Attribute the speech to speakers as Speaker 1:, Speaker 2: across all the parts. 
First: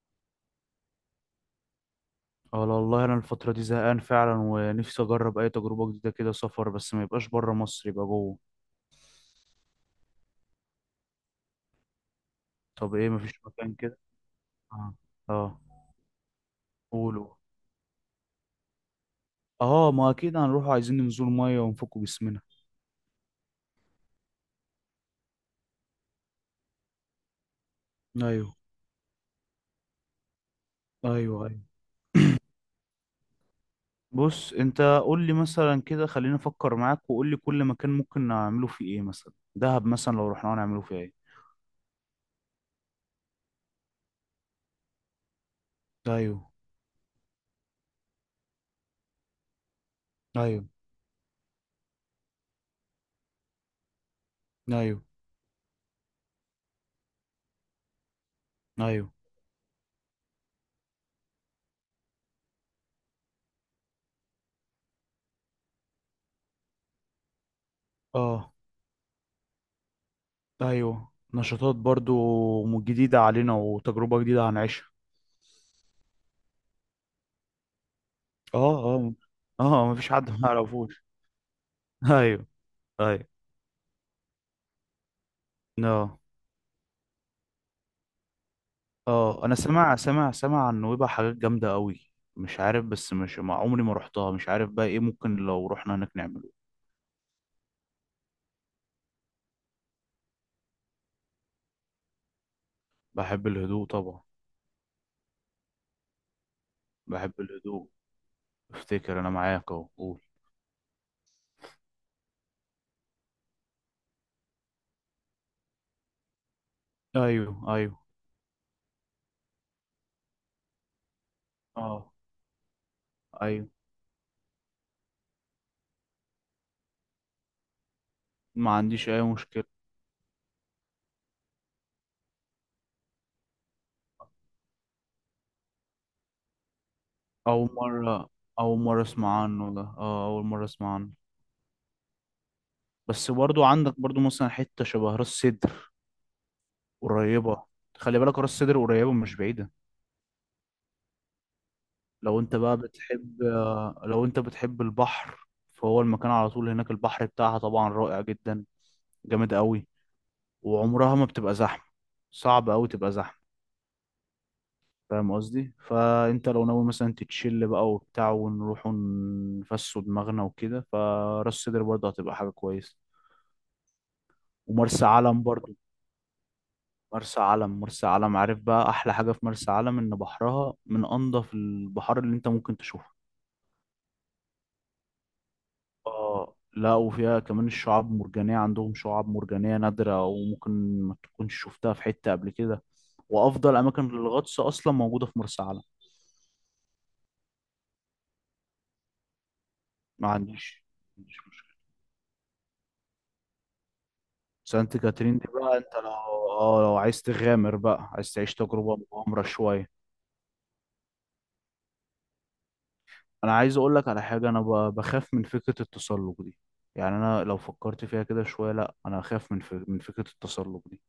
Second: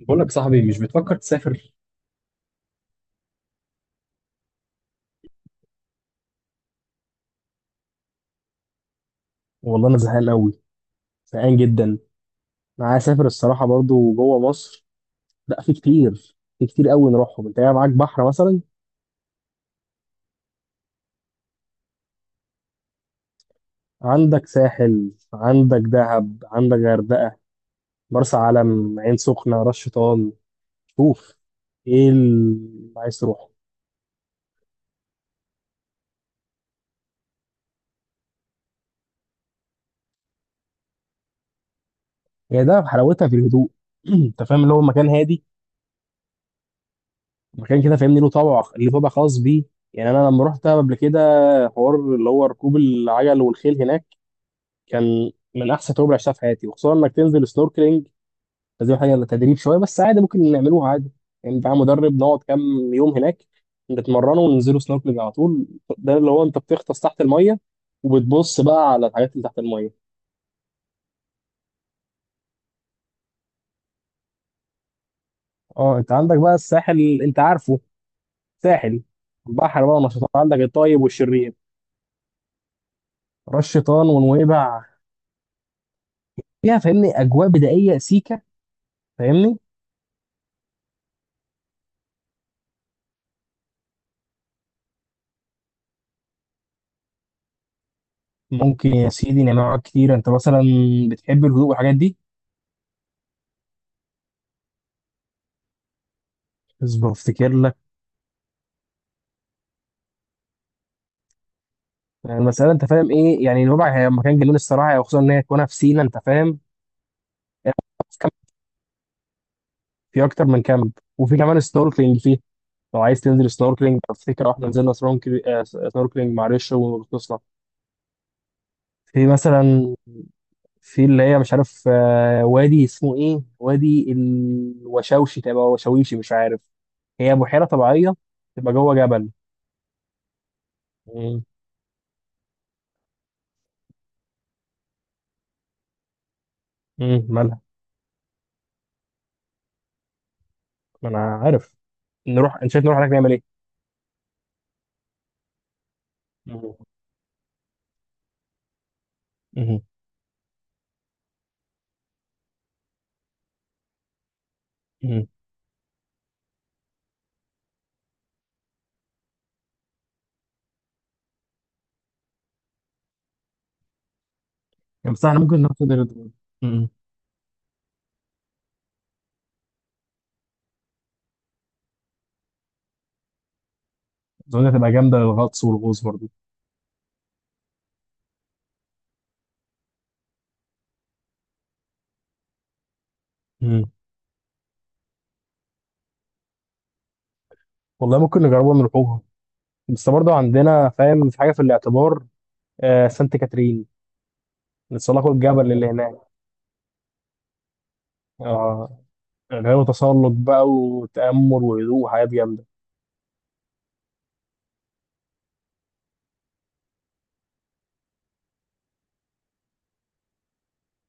Speaker 1: بقول لك صاحبي، مش بتفكر تسافر؟
Speaker 2: اه، والله انا الفترة دي زهقان فعلا ونفسي اجرب اي تجربة جديدة كده، سفر بس ما يبقاش بره مصر، يبقى جوه.
Speaker 1: والله انا زهقان قوي، زهقان جدا. انا
Speaker 2: طب
Speaker 1: عايز
Speaker 2: ايه،
Speaker 1: اسافر
Speaker 2: مفيش
Speaker 1: الصراحه
Speaker 2: مكان كده؟
Speaker 1: برضو جوه مصر.
Speaker 2: اه، اه،
Speaker 1: لا، في كتير قوي
Speaker 2: قولوا.
Speaker 1: نروحهم. انت قاعد معاك بحر مثلا.
Speaker 2: اه، ما اكيد هنروح، عايزين ننزل مية ونفكوا جسمنا.
Speaker 1: عندك ساحل، عندك دهب، عندك غردقه، مرسى
Speaker 2: ايوه،
Speaker 1: علم، عين سخنه، راس شيطان.
Speaker 2: ايوه،
Speaker 1: شوف،
Speaker 2: ايوه،
Speaker 1: ايه اللي عايز تروحه؟
Speaker 2: بص انت قول لي مثلا كده، خليني افكر معاك وقول لي كل مكان ممكن نعمله فيه ايه. مثلا دهب، مثلا لو رحنا هنعمله فيه ايه؟
Speaker 1: هي ده حلاوتها في الهدوء. انت فاهم اللي هو مكان هادي،
Speaker 2: ايوه،
Speaker 1: مكان كده فاهمني، له طابع، ليه طابع خاص بيه. يعني انا لما رحت
Speaker 2: ايوه،
Speaker 1: دهب قبل كده، حوار اللي هو ركوب العجل والخيل هناك
Speaker 2: ايوه،
Speaker 1: كان من احسن تجربه اللي عشتها في حياتي، وخصوصا انك تنزل سنوركلينج. بس دي
Speaker 2: ايوه،
Speaker 1: حاجه تدريب شويه بس، عادي، ممكن نعملوها عادي. يعني بقى مدرب، نقعد كام يوم هناك، نتمرنوا وننزلوا سنوركلينج على طول. ده اللي هو انت بتغطس تحت الميه،
Speaker 2: اه،
Speaker 1: وبتبص بقى على الحاجات اللي تحت الميه.
Speaker 2: ايوه، نشاطات برضو جديدة علينا وتجربة جديدة هنعيشها.
Speaker 1: اه، انت عندك بقى الساحل، انت عارفه،
Speaker 2: اه،
Speaker 1: ساحل
Speaker 2: اه،
Speaker 1: البحر
Speaker 2: اه،
Speaker 1: بقى،
Speaker 2: مفيش
Speaker 1: نشاطات،
Speaker 2: حد ما
Speaker 1: عندك الطيب
Speaker 2: يعرفوش.
Speaker 1: والشرير،
Speaker 2: ايوه، ايوه.
Speaker 1: راس شيطان ونويبع،
Speaker 2: اه،
Speaker 1: فيها فاهمني اجواء بدائيه سيكه،
Speaker 2: اه، انا
Speaker 1: فاهمني.
Speaker 2: سمع عن نويبع حاجات جامده قوي. مش عارف، بس مش مع عمري ما رحتها. مش عارف بقى ايه ممكن لو رحنا هناك نعمله.
Speaker 1: ممكن يا سيدي نعمل حاجات كتير. انت مثلا بتحب الهدوء والحاجات دي؟
Speaker 2: بحب الهدوء طبعا.
Speaker 1: اصبر
Speaker 2: بحب
Speaker 1: افتكر لك.
Speaker 2: الهدوء. افتكر انا معاك، اهو قول.
Speaker 1: يعني المسألة أنت فاهم إيه؟ يعني نوبع هي مكان جنون الصراحة، وخصوصا إن هي تكونها في سينا، أنت فاهم.
Speaker 2: ايوه، ايوه،
Speaker 1: في كام- في أكتر من كامب، وفي كمان
Speaker 2: اه،
Speaker 1: سنوركلينج فيه. لو عايز تنزل
Speaker 2: ايوه،
Speaker 1: سنوركلينج، أفتكر إحنا نزلنا سنوركلينج، سنوركلينج مع ريش وغطسنا.
Speaker 2: ما عنديش اي
Speaker 1: في
Speaker 2: مشكله.
Speaker 1: مثلا، في اللي هي مش عارف، وادي اسمه إيه، وادي الوشوشي، تبقى وشويشي، مش عارف. هي بحيرة
Speaker 2: اول
Speaker 1: طبيعية
Speaker 2: مره
Speaker 1: تبقى
Speaker 2: اول
Speaker 1: جوه
Speaker 2: مره
Speaker 1: جبل.
Speaker 2: اسمع عنه ده. اه، اول مره اسمع عنه.
Speaker 1: مم.
Speaker 2: بس برضو عندك برضو مثلا حته شبه راس سدر
Speaker 1: مم. مالها؟
Speaker 2: قريبه. خلي بالك، راس سدر قريبه مش بعيده.
Speaker 1: ما أنا عارف.
Speaker 2: لو
Speaker 1: نروح
Speaker 2: انت
Speaker 1: أنت
Speaker 2: بقى
Speaker 1: شايف نروح هناك نعمل إيه؟
Speaker 2: بتحب لو انت بتحب البحر، فهو المكان على طول
Speaker 1: مم.
Speaker 2: هناك. البحر بتاعها طبعا رائع جدا، جامد
Speaker 1: مم.
Speaker 2: قوي. وعمرها ما بتبقى زحمة، صعب قوي تبقى زحمة، فاهم قصدي. فانت لو ناوي مثلا تتشل بقى وبتاع ونروح نفسوا دماغنا وكده، فراس سدر برضه هتبقى حاجة كويسة، ومرسى
Speaker 1: مم. بس إحنا
Speaker 2: علم
Speaker 1: ممكن
Speaker 2: برضه.
Speaker 1: ناخد مم.
Speaker 2: مرسى علم، عارف بقى احلى حاجة في مرسى علم؟ ان بحرها من انضف البحار اللي انت ممكن تشوفه.
Speaker 1: اظن هتبقى جامده للغطس والغوص برضه.
Speaker 2: اه، لا، وفيها كمان الشعاب مرجانية، عندهم شعاب مرجانية نادرة وممكن ما تكونش شفتها في حتة قبل كده. وأفضل
Speaker 1: مم.
Speaker 2: أماكن للغطس أصلا موجودة في مرسى علم.
Speaker 1: والله ممكن نجربها ونروحوها، بس
Speaker 2: ما
Speaker 1: برضه
Speaker 2: عنديش
Speaker 1: عندنا
Speaker 2: ما
Speaker 1: فاهم
Speaker 2: عنديش
Speaker 1: في حاجه في
Speaker 2: مشكلة.
Speaker 1: الاعتبار، سانت كاترين،
Speaker 2: سانت
Speaker 1: نتسلقوا
Speaker 2: كاترين دي
Speaker 1: الجبل
Speaker 2: بقى.
Speaker 1: اللي
Speaker 2: أنت لو
Speaker 1: هناك.
Speaker 2: اه، لو عايز تغامر بقى، عايز تعيش
Speaker 1: اه،
Speaker 2: تجربة مغامرة
Speaker 1: اللي هو
Speaker 2: شوية.
Speaker 1: تسلق بقى وتامل وهدوء وحاجات جامده.
Speaker 2: أنا عايز أقول لك على حاجة، أنا بخاف من فكرة التسلق دي. يعني أنا لو فكرت فيها كده شوية، لا أنا أخاف من فكرة التسلق دي.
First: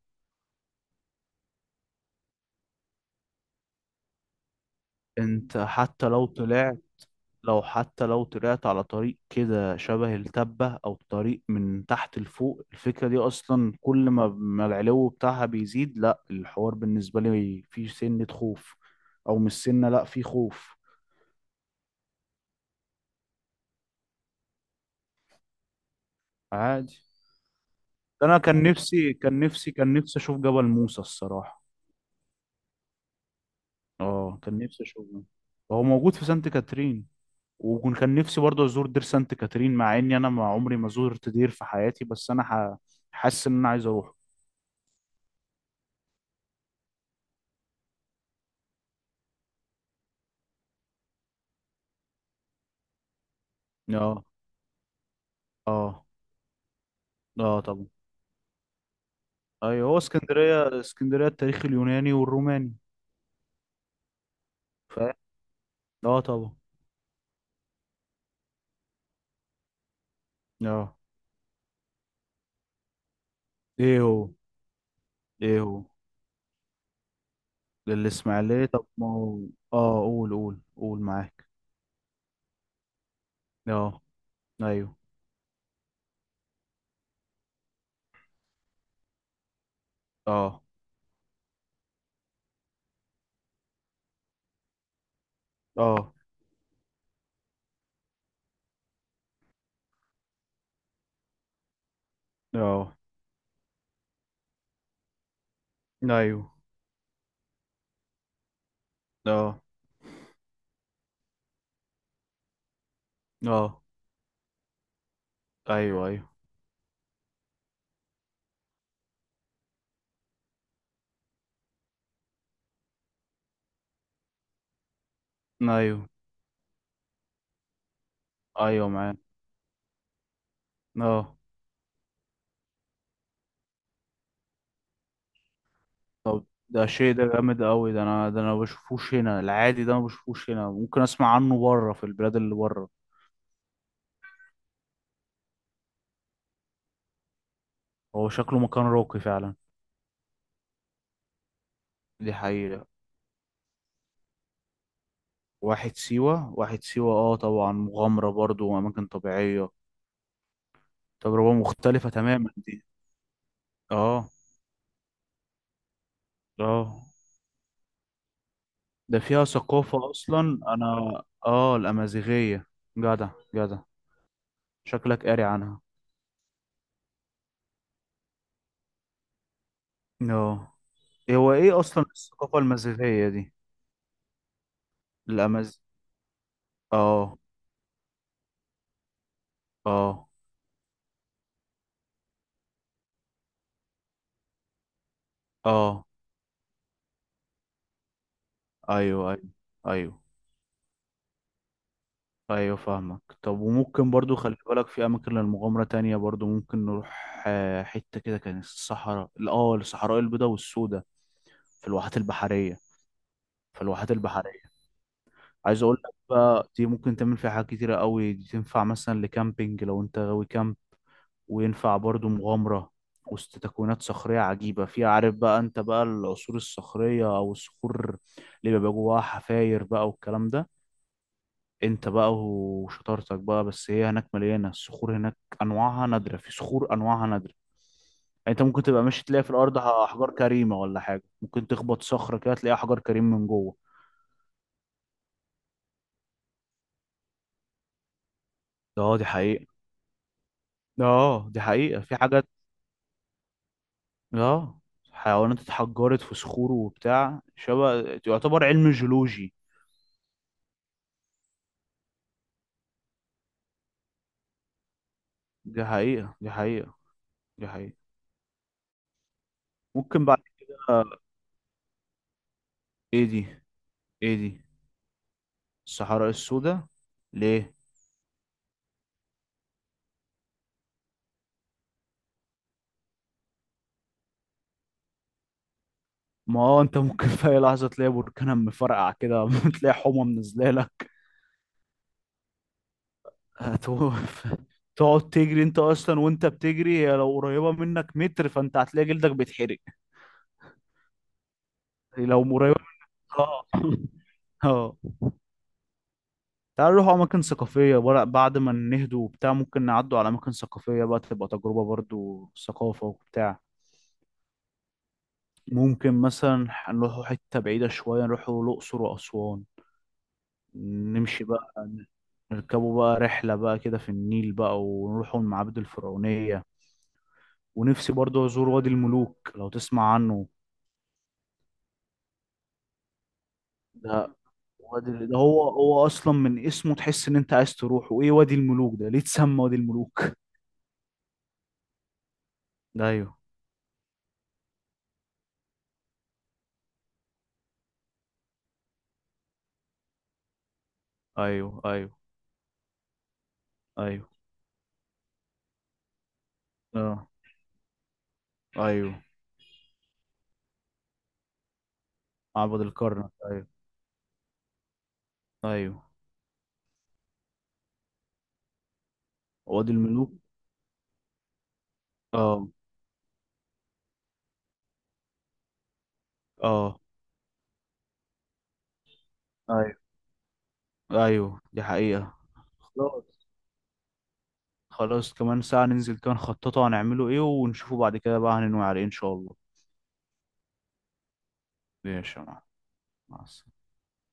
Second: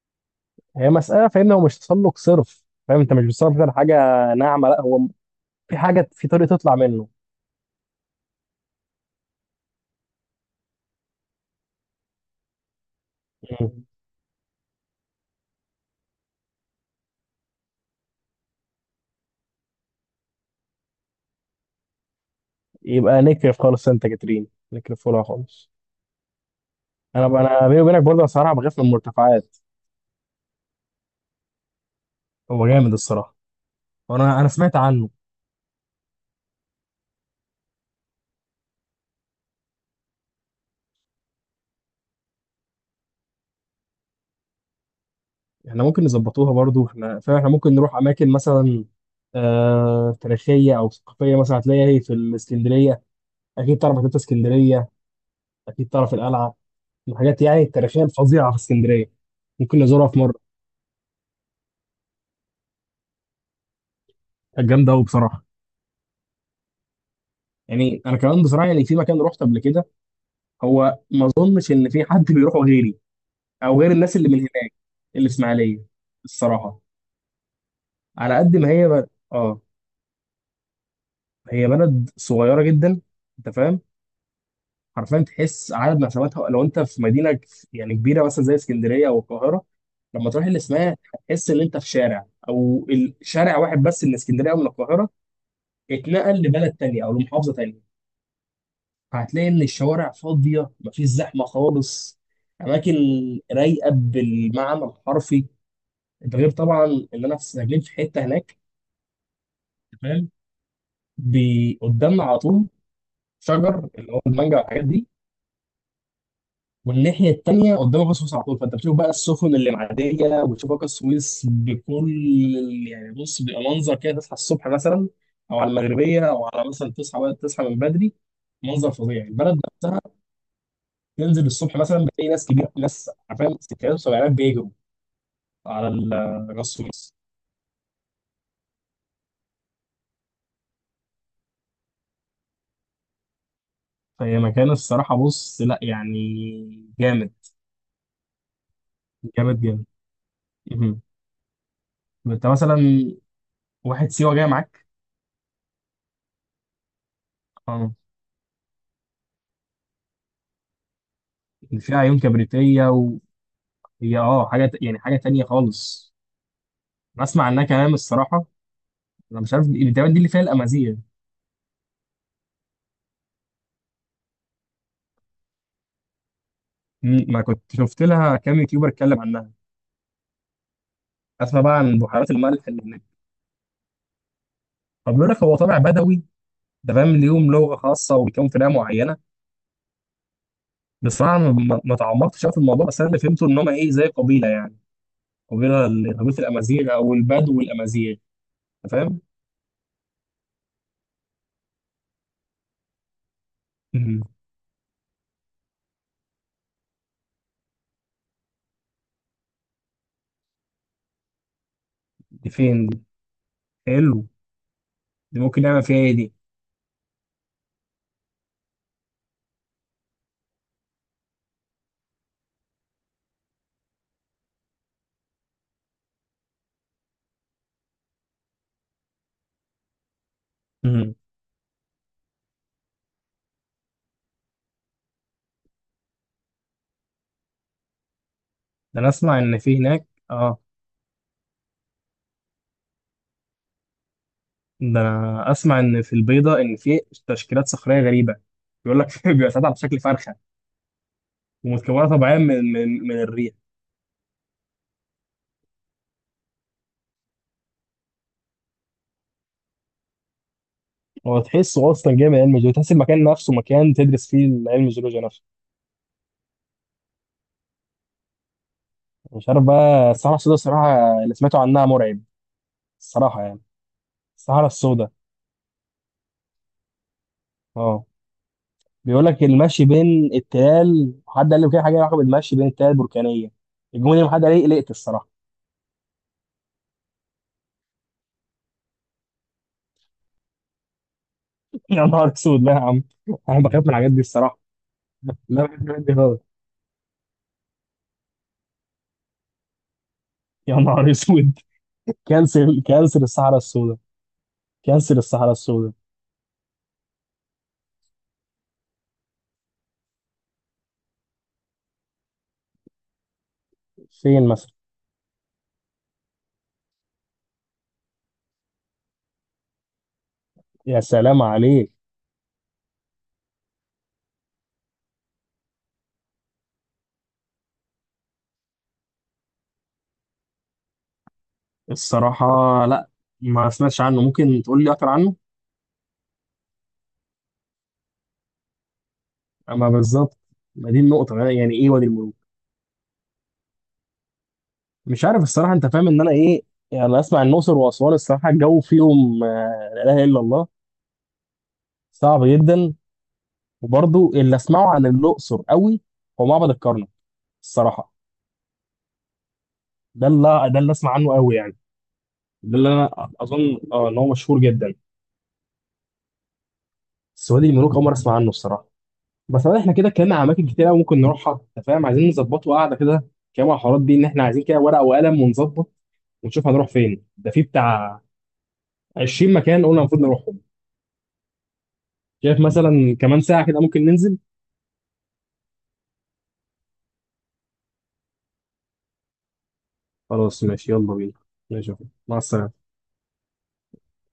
Speaker 1: هي مساله فاهم، هو مش تسلق صرف، فاهم انت مش بتسلق على حاجه ناعمه، لا، هو
Speaker 2: أنت
Speaker 1: في
Speaker 2: حتى
Speaker 1: حاجه،
Speaker 2: لو
Speaker 1: في طريق تطلع
Speaker 2: طلعت
Speaker 1: منه.
Speaker 2: لو حتى لو طلعت على طريق كده شبه التبة أو طريق من تحت لفوق، الفكرة دي أصلا
Speaker 1: مم.
Speaker 2: كل ما العلو بتاعها بيزيد، لا الحوار بالنسبة لي فيه سنة خوف. أو مش سنة، لا فيه خوف.
Speaker 1: يبقى نكرف خالص سانت كاترين، نكرف لها خالص.
Speaker 2: عادي.
Speaker 1: انا بيني وبينك برضه
Speaker 2: أنا
Speaker 1: الصراحه
Speaker 2: كان
Speaker 1: بخاف من
Speaker 2: نفسي كان
Speaker 1: المرتفعات.
Speaker 2: نفسي كان نفسي أشوف جبل موسى الصراحة.
Speaker 1: هو جامد الصراحه.
Speaker 2: اه،
Speaker 1: وانا انا
Speaker 2: كان
Speaker 1: سمعت
Speaker 2: نفسي
Speaker 1: عنه.
Speaker 2: أشوفه. هو موجود في سانت كاترين. وكان نفسي برضه أزور دير سانت كاترين، مع إني أنا ما عمري ما زرت دير في حياتي. بس أنا حاسس إن أنا عايز أروح.
Speaker 1: احنا ممكن نظبطوها برضو. فاحنا ممكن نروح اماكن، مثلا تاريخيه او ثقافيه، مثلا هتلاقيها هي في الاسكندريه. اكيد تعرف مكتبه
Speaker 2: اه،
Speaker 1: اسكندريه، اكيد
Speaker 2: اه،
Speaker 1: تعرف القلعه، الحاجات
Speaker 2: اه
Speaker 1: يعني
Speaker 2: طبعا.
Speaker 1: التاريخيه الفظيعه في اسكندريه. ممكن
Speaker 2: ايوه، هو
Speaker 1: نزورها في مره،
Speaker 2: اسكندريه التاريخ اليوناني والروماني.
Speaker 1: كانت جامده قوي
Speaker 2: فاهم.
Speaker 1: بصراحه.
Speaker 2: اه، طبعا.
Speaker 1: يعني انا كمان بصراحه، يعني في مكان رحت قبل كده،
Speaker 2: اه،
Speaker 1: هو ما اظنش ان في حد بيروحه غيري او غير
Speaker 2: ايه
Speaker 1: الناس
Speaker 2: هو
Speaker 1: اللي من هناك، اللي في
Speaker 2: ايه هو
Speaker 1: اسماعيليه الصراحه. على قد
Speaker 2: الاسماعيليه؟
Speaker 1: ما
Speaker 2: طب
Speaker 1: هي
Speaker 2: ما
Speaker 1: بلد،
Speaker 2: هو. اه، قول قول قول معاك.
Speaker 1: هي بلد صغيره جدا، انت فاهم.
Speaker 2: اه، ايوه،
Speaker 1: حرفيا تحس عدد نفساتها. لو انت في يعني كبيره مثلا زي اسكندريه او القاهره، لما تروح
Speaker 2: اه،
Speaker 1: الاسماعيليه هتحس ان انت في شارع، او شارع واحد بس من اسكندريه او من القاهره
Speaker 2: اه،
Speaker 1: اتنقل لبلد تانية او لمحافظه تانية. فهتلاقي ان الشوارع فاضيه، مفيش زحمه خالص. اماكن
Speaker 2: اه،
Speaker 1: رايقه بالمعنى الحرفي. ده غير
Speaker 2: ايوه،
Speaker 1: طبعا ان انا في ساكنين في حته هناك،
Speaker 2: اه،
Speaker 1: تمام، قدامنا على طول
Speaker 2: اه،
Speaker 1: شجر اللي هو المانجا والحاجات دي.
Speaker 2: ايوه، ايوه،
Speaker 1: والناحية التانية قدامك السويس على طول، فأنت بتشوف بقى السفن اللي معدية، وتشوف بقى السويس بكل يعني، بص، بيبقى منظر كده تصحى الصبح مثلا، أو على
Speaker 2: ايوه،
Speaker 1: المغربية، أو على مثلا تصحى بقى، تصحى من بدري.
Speaker 2: ايوه
Speaker 1: منظر
Speaker 2: معاك.
Speaker 1: فظيع البلد نفسها.
Speaker 2: اه.
Speaker 1: تنزل الصبح مثلا بتلاقي ناس كبيرة، ناس عارفين ستينات وسبعينات بيجروا على
Speaker 2: طب
Speaker 1: على
Speaker 2: ده
Speaker 1: السويس.
Speaker 2: شيء، ده جامد قوي، ده انا ما بشوفوش هنا، العادي ده ما بشوفوش هنا. ممكن اسمع عنه بره، في البلاد اللي بره.
Speaker 1: فهي مكان الصراحة بص، لا يعني، جامد،
Speaker 2: هو شكله مكان راقي فعلا.
Speaker 1: جامد جامد. مهم.
Speaker 2: دي
Speaker 1: أنت مثلا
Speaker 2: حقيقة.
Speaker 1: واحد سيوة جاي معاك،
Speaker 2: واحد سيوة. اه طبعا،
Speaker 1: اه
Speaker 2: مغامرة برضو وأماكن طبيعية. تجربة
Speaker 1: اللي فيها
Speaker 2: مختلفة
Speaker 1: عيون
Speaker 2: تماما دي.
Speaker 1: كبريتية، هي
Speaker 2: اه،
Speaker 1: حاجة يعني حاجة تانية خالص.
Speaker 2: اه.
Speaker 1: أنا أسمع عنها كلام الصراحة.
Speaker 2: ده
Speaker 1: أنا
Speaker 2: فيها
Speaker 1: مش عارف، دي
Speaker 2: ثقافة
Speaker 1: تقريبا دي اللي فيها
Speaker 2: أصلا،
Speaker 1: الأمازيغ.
Speaker 2: أنا. اه، الأمازيغية. جدع، جدع، شكلك قاري عنها.
Speaker 1: ما كنت شفت لها كام يوتيوبر اتكلم عنها.
Speaker 2: اه، هو
Speaker 1: أسمع بقى
Speaker 2: ايه
Speaker 1: عن
Speaker 2: أصلا
Speaker 1: بحيرات
Speaker 2: الثقافة
Speaker 1: الملح اللي هناك،
Speaker 2: المازيغية دي؟
Speaker 1: فبيقول لك هو طابع
Speaker 2: الأماز
Speaker 1: بدوي، ده فاهم
Speaker 2: اه،
Speaker 1: ليهم لغة خاصة وبيكون في لغة معينة.
Speaker 2: اه،
Speaker 1: بصراحة أنا ما تعمقتش أوي في الموضوع، بس أنا اللي فهمته إن هم إيه زي قبيلة، يعني قبيلة
Speaker 2: اه،
Speaker 1: قبيلة الأمازيغ، أو البدو والأمازيغ، أنت فاهم؟
Speaker 2: أيوه، أيوه، أيوه. ايوه، فاهمك. طب وممكن
Speaker 1: مم،
Speaker 2: برضو، خلي بالك، في اماكن للمغامرة تانية برضو ممكن نروح، حتة كده كانت الصحراء البيضاء والسوداء، في الواحات
Speaker 1: دي
Speaker 2: البحرية.
Speaker 1: فين دي؟
Speaker 2: في الواحات
Speaker 1: حلو،
Speaker 2: البحرية
Speaker 1: دي ممكن نعمل
Speaker 2: عايز
Speaker 1: فيها
Speaker 2: اقول
Speaker 1: إيه
Speaker 2: لك
Speaker 1: دي؟
Speaker 2: بقى، دي ممكن تعمل فيها حاجات كتيرة قوي. دي تنفع مثلا لكامبينج لو انت غاوي كامب، وينفع برضو مغامرة وسط تكوينات صخرية عجيبة فيها. عارف بقى انت بقى العصور الصخرية او الصخور اللي بيبقى جواها حفاير بقى والكلام ده.
Speaker 1: مم،
Speaker 2: انت بقى وشطارتك بقى. بس هي هناك مليانه، الصخور هناك انواعها نادره، في صخور انواعها نادره. يعني انت ممكن
Speaker 1: ده
Speaker 2: تبقى
Speaker 1: أنا
Speaker 2: ماشي
Speaker 1: أسمع
Speaker 2: تلاقي في
Speaker 1: إن في
Speaker 2: الارض
Speaker 1: هناك،
Speaker 2: احجار
Speaker 1: آه
Speaker 2: كريمه ولا حاجه، ممكن تخبط صخره كده تلاقي احجار كريم من جوه.
Speaker 1: ده انا اسمع ان في البيضه ان في تشكيلات صخريه غريبه، بيقول لك
Speaker 2: اه، دي
Speaker 1: بيبقى ساعات
Speaker 2: حقيقه.
Speaker 1: على شكل فرخه،
Speaker 2: اه دي حقيقه
Speaker 1: ومتكونه
Speaker 2: في
Speaker 1: طبيعيا
Speaker 2: حاجات،
Speaker 1: من الريح.
Speaker 2: اه حيوانات اتحجرت في صخور وبتاع، شبه يعتبر علم جيولوجي.
Speaker 1: هو تحسه اصلا جاي من علم الجيولوجيا، تحس المكان نفسه مكان تدرس فيه علم الجيولوجيا نفسه.
Speaker 2: دي حقيقه، دي حقيقه، دي حقيقه.
Speaker 1: مش عارف بقى
Speaker 2: ممكن
Speaker 1: الصحراء
Speaker 2: بعد
Speaker 1: السوداء،
Speaker 2: كده.
Speaker 1: الصراحه اللي سمعته عنها مرعب
Speaker 2: ايه
Speaker 1: الصراحه
Speaker 2: دي
Speaker 1: يعني.
Speaker 2: ايه دي
Speaker 1: الصحراء السوداء،
Speaker 2: الصحراء السوداء، ليه؟
Speaker 1: اه بيقول لك المشي بين التلال، حد قال لي كده حاجه لها علاقه بالمشي بين التلال البركانيه، الجمله دي حد قال لي قلقت الصراحه.
Speaker 2: ما هو انت ممكن في اي لحظه تلاقي بركان مفرقع كده، تلاقي حمى منزله لك.
Speaker 1: يا نهار اسود، لا يا عم، انا بخاف من الحاجات دي
Speaker 2: هتقف،
Speaker 1: الصراحه.
Speaker 2: تقعد تجري.
Speaker 1: لا،
Speaker 2: انت
Speaker 1: بخاف من الحاجات دي
Speaker 2: اصلا
Speaker 1: خالص.
Speaker 2: وانت بتجري، هي لو قريبه منك متر، فانت هتلاقي جلدك بيتحرق
Speaker 1: يا نهار اسود،
Speaker 2: لو قريبه.
Speaker 1: كانسر كانسر الصحراء
Speaker 2: اه،
Speaker 1: السوداء،
Speaker 2: اه،
Speaker 1: كانسر الصحراء السوداء.
Speaker 2: تعالوا نروح اماكن ثقافيه بقى، بعد ما نهدوا وبتاع ممكن نعدوا على اماكن ثقافيه بقى، تبقى تجربه برضو ثقافه وبتاع.
Speaker 1: فين مثلا؟
Speaker 2: ممكن مثلا نروحوا حته بعيده شويه، نروحوا الاقصر واسوان.
Speaker 1: يا سلام
Speaker 2: نمشي بقى،
Speaker 1: عليك.
Speaker 2: نركبوا بقى رحلة بقى كده في النيل بقى ونروحوا المعابد الفرعونية. ونفسي برضو أزور وادي الملوك لو تسمع عنه.
Speaker 1: الصراحة لا، ما سمعتش عنه،
Speaker 2: ده
Speaker 1: ممكن تقول لي أكتر
Speaker 2: وادي
Speaker 1: عنه.
Speaker 2: ده هو أصلا من اسمه تحس إن أنت عايز تروح. وإيه وادي الملوك ده؟ ليه اتسمى وادي
Speaker 1: أما
Speaker 2: الملوك؟
Speaker 1: بالظبط، ما دي النقطة أنا، يعني إيه وادي الملوك؟
Speaker 2: ده، أيوه،
Speaker 1: مش عارف الصراحة، أنت فاهم إن أنا إيه. يعني أنا أسمع الأقصر وأسوان، الصراحة الجو فيهم لا إله إلا الله،
Speaker 2: أيوه، أيوه،
Speaker 1: صعب جدا.
Speaker 2: أيوه،
Speaker 1: وبرضه اللي أسمعه عن الأقصر قوي هو معبد الكرنك
Speaker 2: أه،
Speaker 1: الصراحة.
Speaker 2: أيوه.
Speaker 1: ده اللي أسمع عنه قوي يعني، ده
Speaker 2: معبد
Speaker 1: اللي
Speaker 2: الكرنك،
Speaker 1: أنا
Speaker 2: أيوه،
Speaker 1: أظن إن هو مشهور جدا.
Speaker 2: أيوه.
Speaker 1: بس وادي الملوك أول مرة أسمع عنه الصراحة. بس والله احنا
Speaker 2: وادي
Speaker 1: كده
Speaker 2: الملوك،
Speaker 1: اتكلمنا على اماكن كتير قوي ممكن نروحها، انت فاهم، عايزين
Speaker 2: أه،
Speaker 1: نظبطه، قاعده كده كام على الحوارات دي، ان احنا عايزين كده ورقه وقلم ونظبط، ونشوف هنروح
Speaker 2: أه،
Speaker 1: فين. ده في بتاع 20 مكان
Speaker 2: أيوه،
Speaker 1: قلنا المفروض نروحهم.
Speaker 2: أيوه، دي حقيقة.
Speaker 1: شايف مثلا كمان
Speaker 2: خلاص،
Speaker 1: ساعه كده ممكن ننزل؟
Speaker 2: خلاص، كمان ساعة ننزل كده نخططه هنعمله ايه، ونشوفه بعد كده بقى هننوي على ايه ان شاء الله.
Speaker 1: خلاص، ماشي، يلا بينا. ماشي يا أخوي. مع
Speaker 2: ماشي يا معلم،
Speaker 1: السلامه.
Speaker 2: مع السلامة.